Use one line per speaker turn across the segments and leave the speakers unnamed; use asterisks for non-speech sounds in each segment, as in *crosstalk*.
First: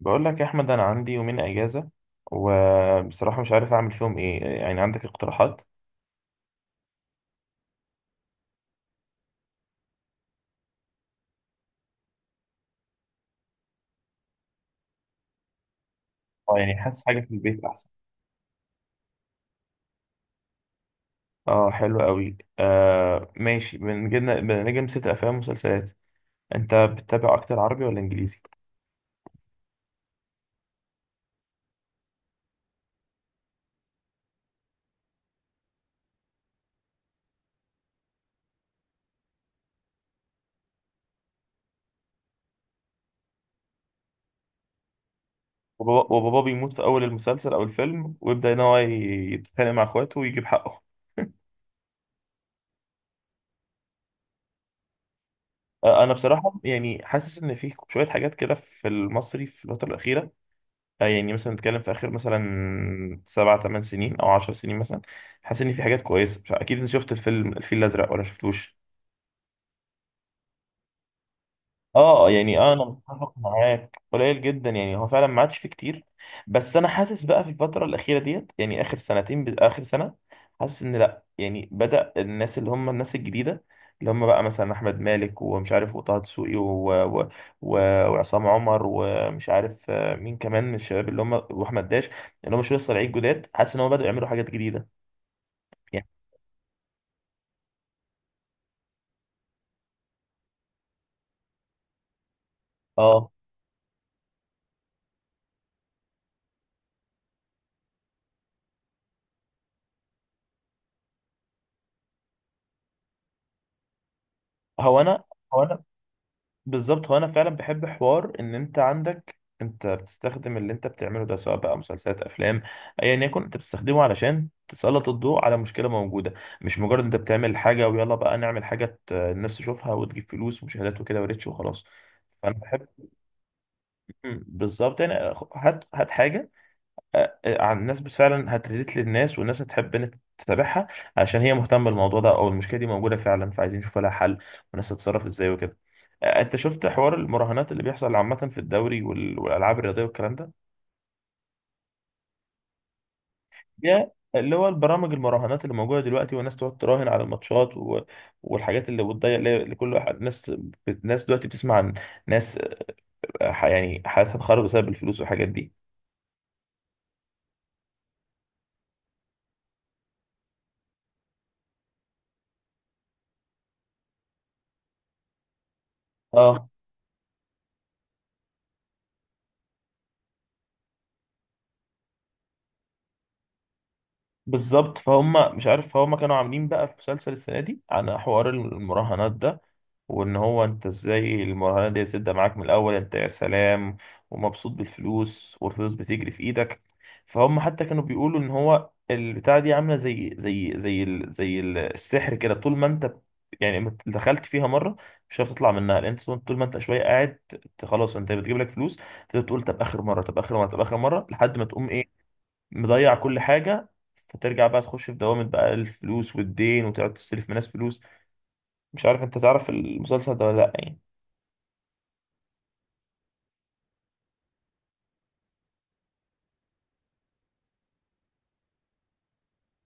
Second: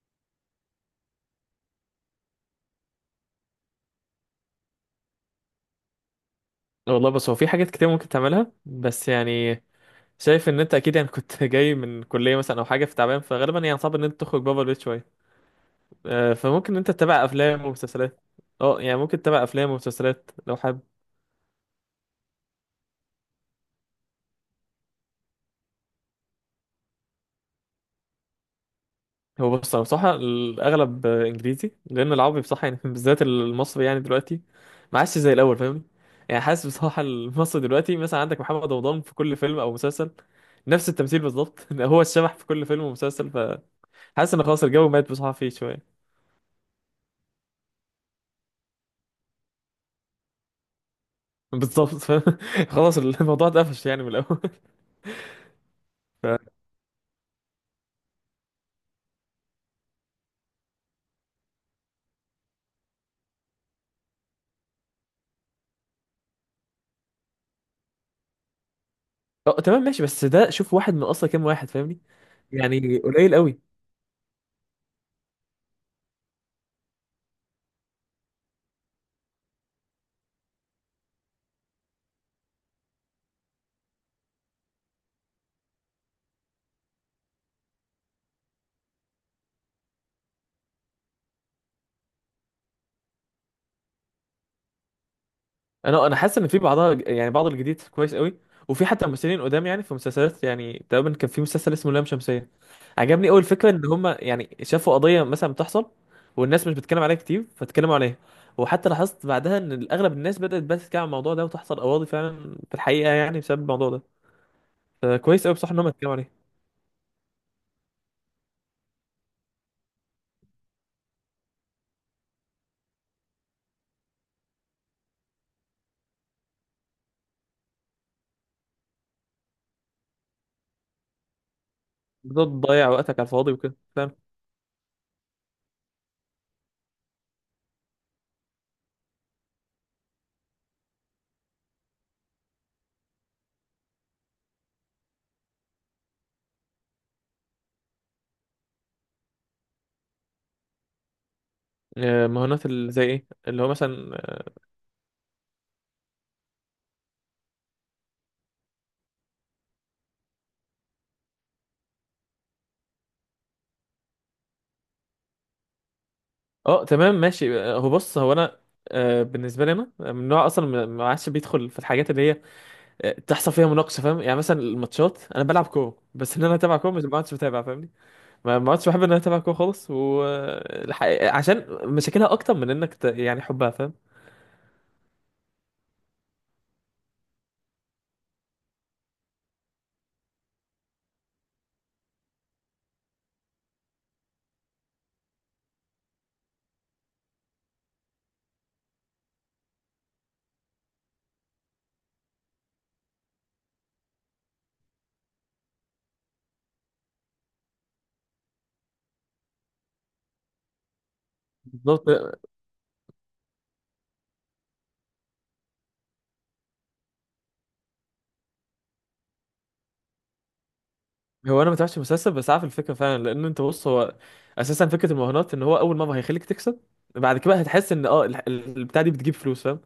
بقول لك يا احمد، انا عندي يومين اجازه. وبصراحه مش عارف اعمل فيهم ايه. يعني عندك اقتراحات؟
والله بس هو في حاجات كتير ممكن تعملها بس يعني شايف ان انت اكيد يعني كنت *laughs* جاي من كليه مثلا او حاجه في تعبان فغالبا يعني صعب ان انت تخرج بابا البيت شويه.
اه،
فممكن
يعني
ان انت
حاسس حاجه
تتابع
في البيت
افلام
احسن.
ومسلسلات. اه يعني ممكن تتابع افلام ومسلسلات لو حابب.
اه، حلو قوي. آه، ماشي. بنجي نسيت. افلام ومسلسلات. انت بتتابع اكتر عربي ولا انجليزي؟
هو بص انا بصراحه الاغلب انجليزي، لان العربي بصراحه يعني *laughs* بالذات المصري يعني دلوقتي ما عادش زي الاول فاهمني. يعني حاسس بصراحه المصري دلوقتي مثلا عندك محمد رمضان في كل فيلم او مسلسل، نفس التمثيل بالظبط. *laughs* هو الشبح في كل فيلم ومسلسل، فحاسس ان خلاص الجو مات بصراحه فيه شويه.
وبابا بيموت في اول المسلسل او الفيلم، ويبدا ان هو يتخانق مع اخواته ويجيب حقه. *laughs*
بالظبط، فاهم؟ *laughs* خلاص الموضوع اتقفش يعني من الاول.
انا
ف...
بصراحه، يعني حاسس ان في شويه حاجات كده في المصري في الفتره الاخيره. يعني مثلا نتكلم في اخر مثلا سبع ثمان سنين، او 10 سنين مثلا. حاسس ان في حاجات كويسه. مش عارف- اكيد انت شفت الفيلم الفيل الازرق ولا شفتوش؟
تمام ماشي، بس ده شوف واحد، من اصلا كام واحد فاهمني؟
اه، يعني انا
يعني
متفق
قليل قوي.
معاك. قليل جدا. يعني هو فعلا ما عادش فيه كتير. بس انا حاسس بقى في الفتره الاخيره ديت، يعني اخر سنتين، اخر سنه. حاسس ان لا، يعني بدا الناس اللي هم الناس الجديده. اللي هم بقى مثلا احمد مالك، ومش عارف، وطه دسوقي، و... و... و... وعصام عمر، ومش عارف مين كمان من الشباب، اللي هم واحمد داش. اللي هم شويه صراعيه جداد. حاسس ان هم بداوا يعملوا حاجات جديده. يعني
انا حاسس ان في بعضها، يعني بعض الجديد كويس قوي، وفي حتى ممثلين قدام. يعني في مسلسلات، يعني تقريبا كان في مسلسل اسمه لام شمسية، عجبني
اه
قوي الفكره، ان هم يعني شافوا قضيه مثلا بتحصل والناس مش بتتكلم عليها كتير فاتكلموا عليها. وحتى لاحظت بعدها ان اغلب الناس بدات بقى تتكلم عن الموضوع ده، وتحصل قواضي فعلا في الحقيقه يعني بسبب الموضوع ده.
هو انا
فكويس قوي
هو
بصح ان
انا
هم اتكلموا عليه.
بالظبط. هو انا فعلا بحب حوار ان انت عندك، انت بتستخدم اللي انت بتعمله ده سواء بقى مسلسلات افلام. ايا يكن انت بتستخدمه علشان تسلط الضوء على مشكله موجوده. مش مجرد انت بتعمل حاجه ويلا بقى نعمل حاجه الناس تشوفها وتجيب فلوس ومشاهدات وكده وريتش وخلاص.
بدل
فانا بحب.
تضيع وقتك على الفاضي وكده.
بالظبط. يعني هات هات حاجه. عن الناس بس فعلا هتريليت للناس، والناس هتحب ان إنت تتابعها. عشان هي مهتمه بالموضوع ده، او المشكله دي موجوده فعلا، فعايزين نشوف لها حل. والناس هتتصرف ازاي وكده. انت شفت حوار المراهنات اللي بيحصل عامه في الدوري والالعاب الرياضيه والكلام ده؟
مهارات اللي زي ايه، اللي هو مثلا؟
ده اللي هو البرامج المراهنات اللي موجوده دلوقتي، والناس تقعد تراهن على الماتشات والحاجات اللي بتضيع، اللي كل واحد ناس دلوقتي بتسمع عن ناس. يعني حياتها اتخرب بسبب الفلوس والحاجات دي.
اه، تمام ماشي. هو بص، هو انا بالنسبه لي انا من نوع اصلا ما عادش بيدخل في الحاجات اللي هي تحصل فيها مناقشه، فاهم؟ يعني مثلا الماتشات انا بلعب كوره، بس ان انا
اه،
اتابع كوره، مش ما عادش بتابع فاهمني. ما عادش بحب ان انا اتابع كوره خالص، و الحقيقة- عشان مشاكلها اكتر من انك ت... يعني حبها فاهم.
بالظبط. فهم مش عارف، فهم كانوا عاملين بقى في مسلسل السنة دي عن حوار المراهنات ده. وان هو انت ازاي المراهنات دي بتبدأ معاك من الاول، انت يا سلام، ومبسوط بالفلوس، والفلوس بتجري في ايدك. فهم حتى كانوا بيقولوا ان هو البتاعة دي عاملة زي السحر كده. طول ما انت يعني ما دخلت فيها مرة، مش هتعرف تطلع منها. لان انت طول ما انت شوية قاعد خلاص، انت بتجيب لك فلوس. فتقول طب اخر مرة، طب اخر مرة، طب اخر مرة، لحد ما تقوم
بالظبط.
إيه، مضيع كل حاجة. فترجع بقى تخش في دوامة بقى الفلوس والدين، وتقعد تستلف من ناس فلوس. مش عارف، انت تعرف المسلسل ده ولا لأ يعني؟
هو انا ما تابعتش المسلسل، بس عارف الفكره فعلا، لان انت بص، هو اساسا فكره المراهنات ان هو اول مره هيخليك تكسب، بعد كده هتحس ان اه ال- ال- البتاع دي بتجيب فلوس فاهم،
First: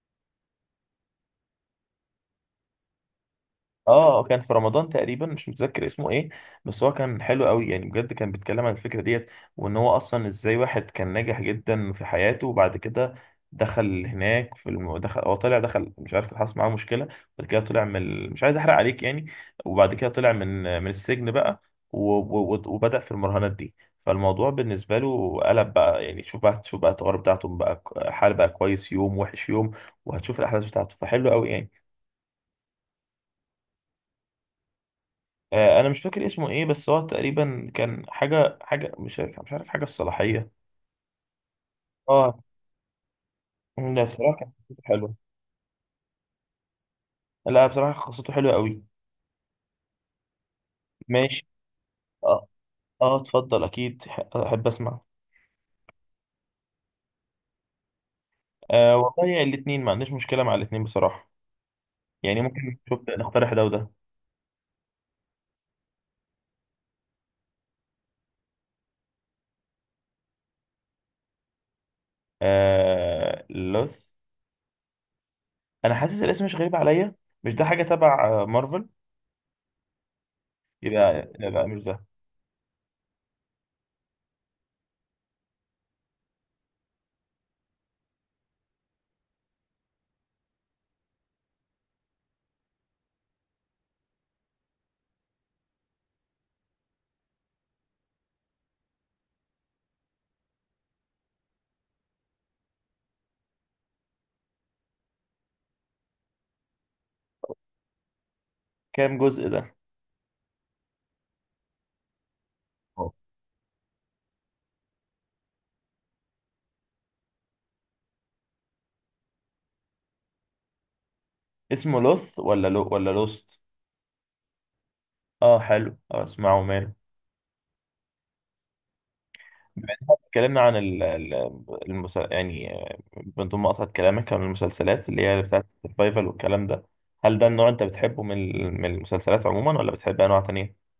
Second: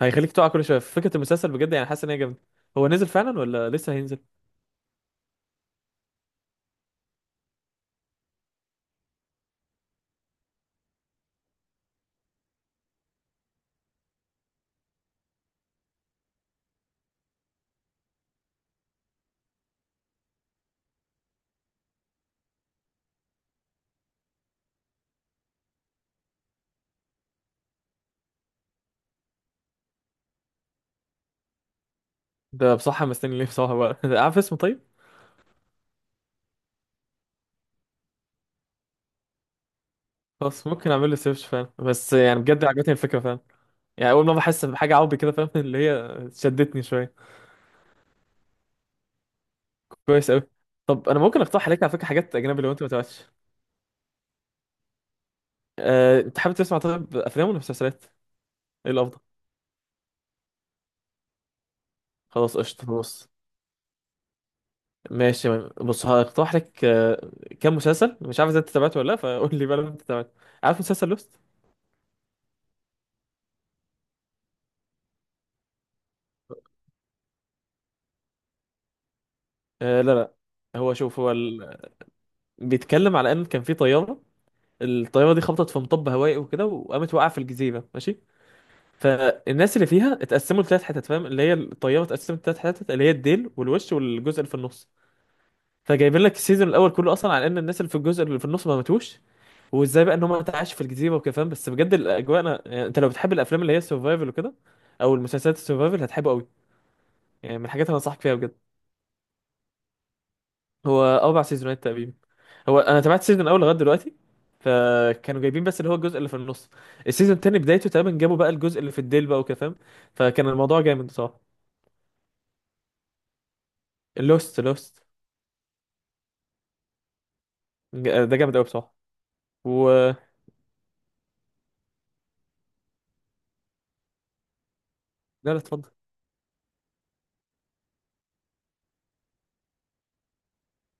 هيخليك تقع كل شويه. فكره المسلسل بجد يعني حاسس ان هي جامده. هو نزل فعلا ولا
اه.
لسه هينزل؟
كان في رمضان تقريبا، مش متذكر اسمه ايه. بس هو كان حلو قوي، يعني بجد كان بيتكلم عن الفكره ديت. وان هو اصلا ازاي واحد كان ناجح جدا في حياته، وبعد كده دخل هناك دخل. هو طلع دخل، مش عارف، كان حصل معاه مشكله. بعد كده طلع مش عايز احرق عليك يعني. وبعد كده طلع من السجن بقى، و... و... و- وبدأ في المراهنات دي. فالموضوع بالنسبه له قلب بقى، يعني شوف بقى، شوف بقى التجارب بتاعته بقى. حال بقى، كويس يوم وحش يوم. وهتشوف الاحداث بتاعته، فحلو قوي يعني.
ده بصراحه مستني ليه بصراحه بقى. *laughs* عارف اسمه طيب؟
انا مش فاكر اسمه ايه. بس هو تقريبا كان حاجه مش عارف، حاجه الصلاحيه.
خلاص ممكن اعمل له سيرش فعلا، بس
اه،
يعني بجد عجبتني الفكره فعلا.
لا
يعني اول مره
بصراحه كانت
بحس
قصته
بحاجه
حلوه.
عربي كده فاهم، *laughs* اللي هي شدتني شويه.
لا بصراحه قصته حلوه قوي.
كويس قوي. طب انا ممكن
ماشي.
اقترح عليك على فكره حاجات
اه،
اجنبي لو انت ما
اه،
تابعتش.
اتفضل اكيد احب اسمع.
أه... انت حابب تسمع طيب افلام ولا مسلسلات؟ ايه
آه،
الافضل؟
والله الاثنين ما عنديش مشكله مع الاثنين بصراحه. يعني
خلاص
ممكن
قشطة،
نشوف،
بص،
نقترح ده وده.
ماشي، بص هقترح لك كام مسلسل، مش عارف اذا انت تابعته ولا لا، فقول لي بقى لو انت تابعته. عارف مسلسل لوست؟
آه، لوث. انا حاسس الاسم مش غريب عليا. مش ده حاجه تبع مارفل؟
آه لا لا، هو شوف هو
يبقى
ال...
مش ده.
بيتكلم على ان كان في طيارة، الطيارة دي خبطت في مطب هوائي وكده وقامت وقع في الجزيرة ماشي. فالناس اللي فيها اتقسموا لثلاث حتت، فاهم؟ اللي هي الطيارة اتقسمت لثلاث حتت، اللي هي الديل والوش والجزء اللي في النص. فجايبين لك السيزون الاول كله اصلا على ان الناس اللي في الجزء اللي في النص ما ماتوش، وازاي بقى ان هم تعيش في الجزيره وكده فاهم. بس بجد الاجواء، انا يعني انت لو بتحب الافلام اللي هي السرفايفل وكده، او المسلسلات السرفايفل، هتحبه قوي. يعني من الحاجات اللي انصحك فيها بجد.
كام جزء ده؟
هو اربع سيزونات تقريبا. هو انا تابعت سيزون الاول لغايه دلوقتي، فكانوا جايبين بس اللي هو الجزء اللي في النص. السيزون التاني بدايته تقريبا جابوا بقى الجزء اللي في الديل بقى وكده فاهم. فكان الموضوع جامد بصراحه.
اسمه لوث، ولا لو، ولا لوست؟
لوست لوست.
اه، حلو. اسمعه ماله.
ده جامد قوي بصراحه.
بما إن
و
إحنا اتكلمنا عن يعني، من ضمن مقاطعة كلامك عن المسلسلات اللي هي
لا لا
بتاعت
اتفضل.
السرفايفل والكلام ده، هل ده النوع انت بتحبه من المسلسلات عموما، ولا بتحب انواع تانية؟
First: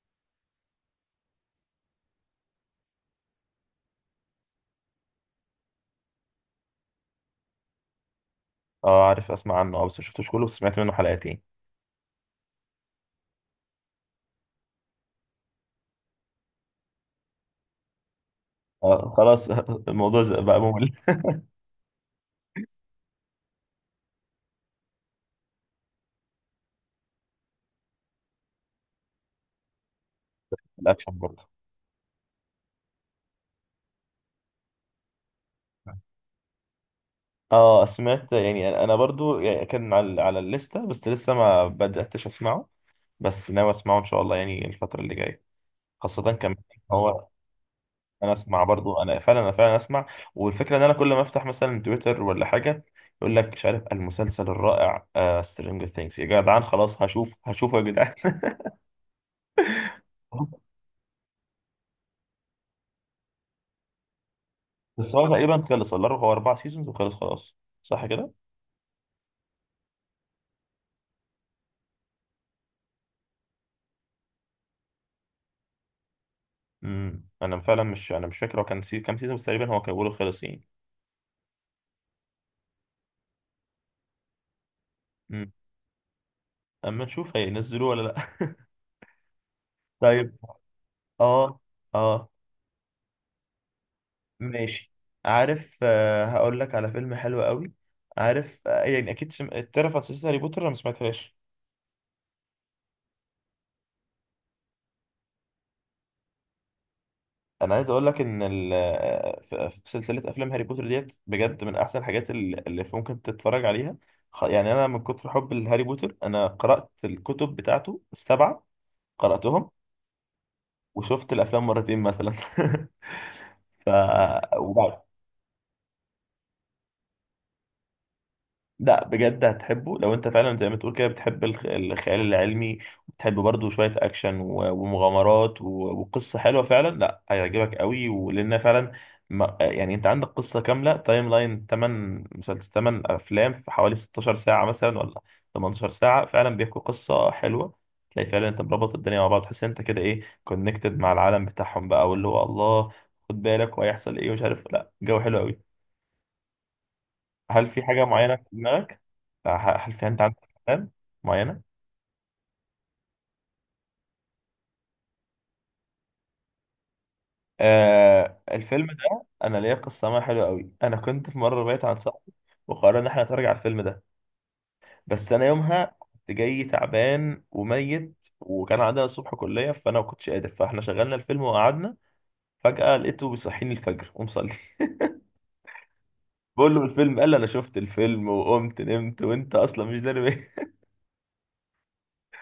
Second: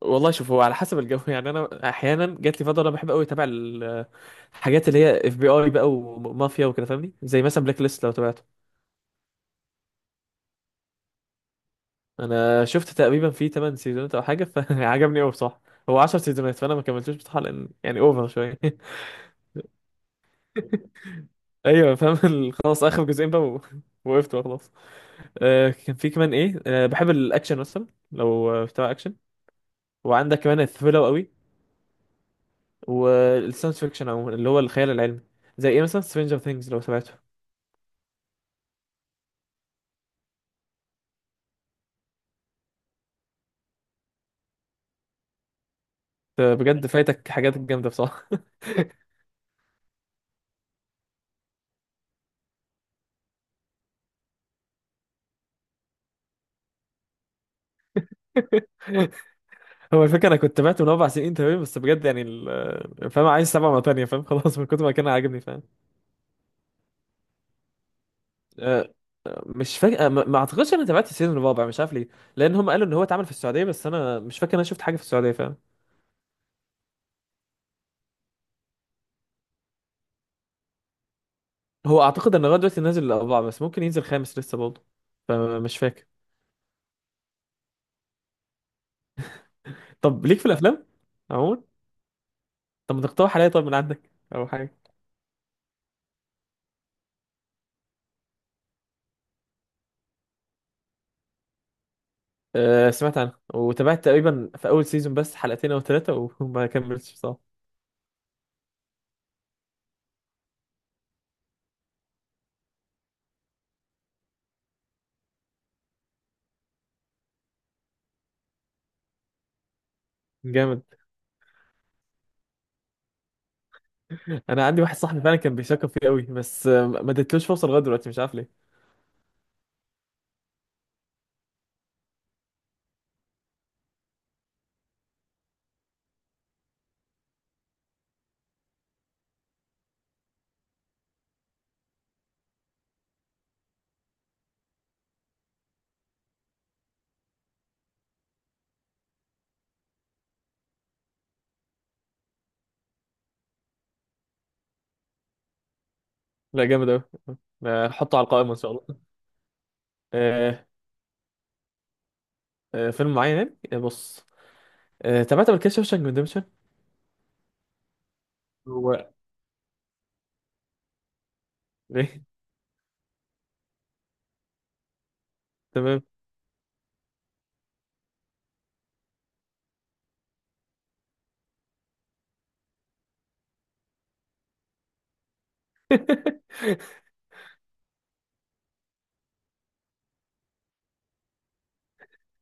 والله شوف، هو على حسب الجو. *laughs* يعني انا احيانا جات لي فتره انا بحب قوي اتابع ال- الحاجات اللي هي اف بي اي بقى ومافيا وكده فاهمني، زي مثلا بلاك ليست لو تابعته.
اه، عارف، اسمع عنه. اه، بس مشفتوش كله، بس سمعت منه حلقتين.
انا شفت تقريبا فيه 8 سيزونات او حاجه، فعجبني *laughs* قوي بصراحه. هو 10 سيزونات، فانا ما كملتوش بصراحه لان يعني اوفر شويه. *laughs*
اه، خلاص. *laughs* الموضوع بقى ممل.
ايوه فاهم ال- خلاص اخر جزئين بقى و- *laughs* وقفت بقى خلاص. آه كان في كمان ايه، آه بحب الاكشن مثلا، لو بتابع اكشن. وعندك كمان الثريلر
الاكشن
قوي،
برضه.
والساينس فيكشن عموما، اللي هو الخيال العلمي. زي ايه مثلا سترينجر ثينجز لو تابعته.
اه، سمعت. يعني انا برضو، يعني كان على الليستة، بس لسه ما بدأتش اسمعه. بس ناوي اسمعه ان شاء الله، يعني الفترة اللي جاية. خاصة كمان إن
بجد
هو.
فايتك حاجات جامده بصراحه.
انا اسمع برضو،
*laughs*
انا فعلا اسمع. والفكره ان انا كل ما افتح مثلا تويتر ولا حاجه، يقول لك، مش عارف، المسلسل الرائع سترينجر ثينجز يا جدعان. خلاص هشوفه يا جدعان. *laughs*
هو الفكره انا كنت بعت من اربع سنين تمام، بس بجد يعني ال- فاهم، عايز سبعه مره تانيه فاهم، *laughs* خلاص من كتر ما كان
بس هو
عاجبني فاهم.
تقريبا خلص. الله، هو 4 سيزونز وخلص خلاص. صح كده؟
أه، مش فاكر، ما اعتقدش انا تابعت السيزون الرابع، مش عارف ليه. لان هم قالوا ان هو اتعمل في السعوديه، بس انا مش فاكر إن انا شفت حاجه في السعوديه فاهم.
انا فعلا مش، انا مش فاكر. هو كان كام سيزون بس تقريبا. هو كان بيقولوا خلص يعني.
هو اعتقد ان لغايه دلوقتي نازل الاربعه، بس ممكن ينزل خامس لسه برضه،
امم
فمش فاكر.
اما نشوف هينزلوه ولا لا. *laughs*
طب
طيب.
ليك في الافلام
اه.
عموما،
اه،
طب ما تقترح عليا طيب من عندك، او حاجه.
ماشي. عارف، هقول لك على فيلم حلو قوي. عارف، يعني اكيد تعرف عن سلسله هاري بوتر؟ انا ما سمعتهاش.
أه سمعت عنه، وتابعت تقريبا في اول سيزون بس حلقتين او ثلاثه، وما كملتش بصراحه.
انا عايز اقول لك ان في سلسله افلام هاري بوتر ديت بجد من احسن الحاجات اللي ممكن تتفرج عليها. يعني انا من كتر حب لهاري بوتر، انا قرات الكتب بتاعته السبعه. قراتهم.
جامد.
وشفت الافلام مرتين مثلا. *laughs* ف،
انا عندي واحد صاحبي فعلا كان بيشكر فيه قوي، بس ما اديتلوش فرصه لغايه دلوقتي، مش عارف ليه.
لا بجد هتحبه لو انت فعلا زي ما تقول كده بتحب الخيال العلمي، وبتحب برضه شوية اكشن و- ومغامرات و- وقصة حلوة فعلا. لا هيعجبك قوي، ولان فعلا ما يعني انت عندك قصة كاملة، تايم لاين، 8 مسلسل، 8 افلام، في حوالي 16 ساعة مثلا، ولا 18 ساعة، فعلا بيحكوا قصة حلوة. تلاقي فعلا انت مربط الدنيا مع بعض، تحس انت كده ايه كونكتد مع العالم بتاعهم بقى، واللي هو الله خد بالك وهيحصل ايه، ومش عارف. لا، جو حلو قوي.
لا جامد قوي،
هل في حاجة
هحطه على
معينة في
القائمه ان شاء
دماغك؟
الله.
هل في أنت عندك
أه.
أفلام معينة؟
أه فيلم معين يعني، بص، أه تابعت قبل كده شوشانك ريدمشن.
الفيلم
هو.
ده أنا ليا قصة معاه حلوة قوي. أنا كنت في مرة بعيد عن
ليه؟
صاحبي، وقررنا إن إحنا نتفرج على الفيلم ده. بس أنا يومها
تمام.
كنت جاي تعبان وميت، وكان عندنا الصبح كلية، فأنا ما كنتش قادر، فإحنا شغلنا الفيلم وقعدنا. فجأة لقيته بيصحيني الفجر ومصلي. *laughs* بقول له
*laughs*
الفيلم، قال لي أنا شفت الفيلم وقمت نمت وأنت أصلا مش داري بيه.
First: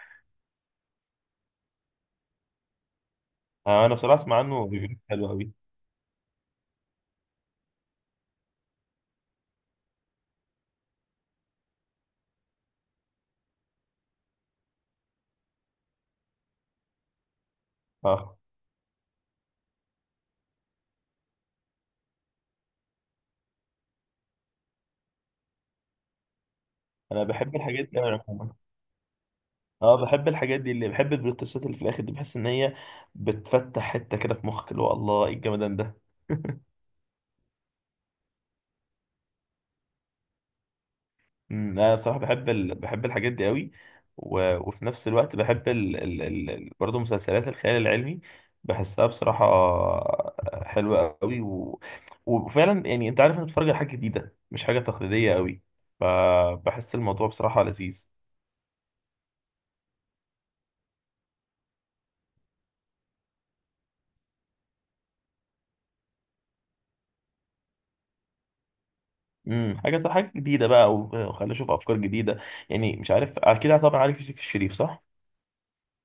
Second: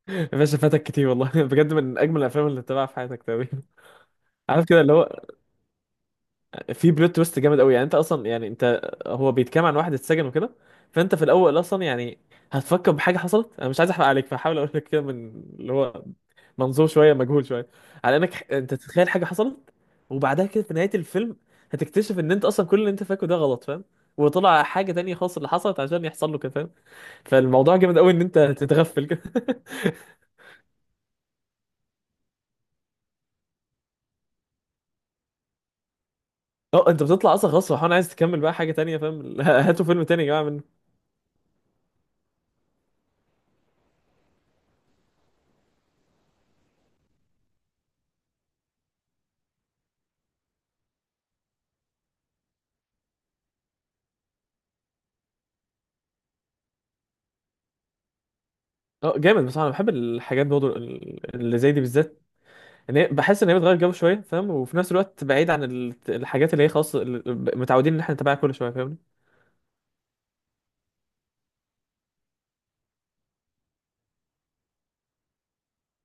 يا باشا فاتك كتير والله، *laughs* بجد من اجمل الافلام اللي تتابعها في حياتك تقريبا.
*laughs* أنا بصراحة أسمع
عارف
عنه،
كده اللي
بيقول
هو
حلو قوي.
في بلوت تويست جامد قوي. يعني انت اصلا يعني انت، هو بيتكلم عن واحد اتسجن وكده، فانت في الاول اصلا يعني هتفكر بحاجه حصلت، انا مش عايز احرق عليك فحاول اقول لك كده من اللي هو منظور شويه مجهول شويه، على انك
أه،
ح- انت تتخيل حاجه حصلت، وبعدها كده في نهايه الفيلم هتكتشف ان انت اصلا كل اللي انت فاكره ده غلط فاهم، وطلع حاجه تانية خالص اللي حصلت عشان يحصل له كده فاهم.
أنا بحب
فالموضوع
الحاجات
جامد
دي أوي
قوي ان انت
عموماً.
تتغفل كده. *laughs*
اه، بحب الحاجات دي، اللي بحب البلوتوثات اللي في الاخر دي، بحس ان هي بتفتح حته كده في مخك، اللي هو الله ايه الجمدان ده.
اه انت بتطلع اصلا خلاص فرحان، عايز تكمل بقى حاجه تانية فاهم، *laughs* هاتوا فيلم تاني يا جماعه.
انا بصراحه بحب بحب الحاجات دي قوي. وفي نفس الوقت بحب برضه مسلسلات الخيال العلمي. بحسها بصراحه حلوه قوي، وفعلا يعني انت عارف انك بتتفرج على حاجه جديده، مش حاجه تقليديه قوي. فبحس الموضوع بصراحه لذيذ.
اه جامد بصراحه، انا بحب الحاجات برضه ال- اللي زي دي بالذات، ان هي بحس ان هي بتغير جو شويه فاهم، وفي نفس الوقت بعيد عن ال- الحاجات اللي هي خلاص ال- متعودين ان احنا نتابعها كل شويه فاهمني.
حاجه جديده بقى و- وخلينا اشوف افكار جديده. يعني مش عارف، اكيد طبعا عارف يوسف الشريف، صح؟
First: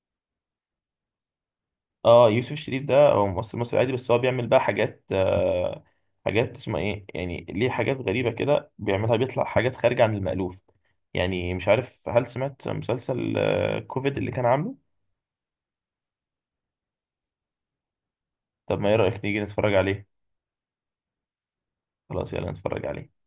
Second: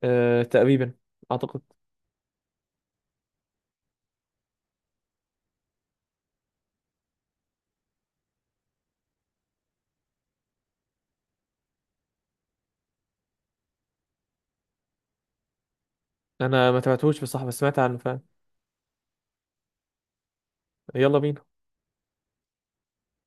أه تقريبا، اعتقد.
اه، يوسف الشريف ده هو ممثل مصري عادي. بس هو بيعمل بقى حاجات، حاجات اسمها ايه، يعني ليه حاجات غريبة كده بيعملها، بيطلع حاجات خارجة عن المألوف. يعني مش عارف، هل سمعت مسلسل كوفيد اللي كان عامله؟
انا ما تابعتهوش بصراحه، بس سمعت عنه فاهم.
طب ما ايه رأيك نيجي نتفرج عليه؟
يلا بينا.
خلاص، يلا نتفرج عليه.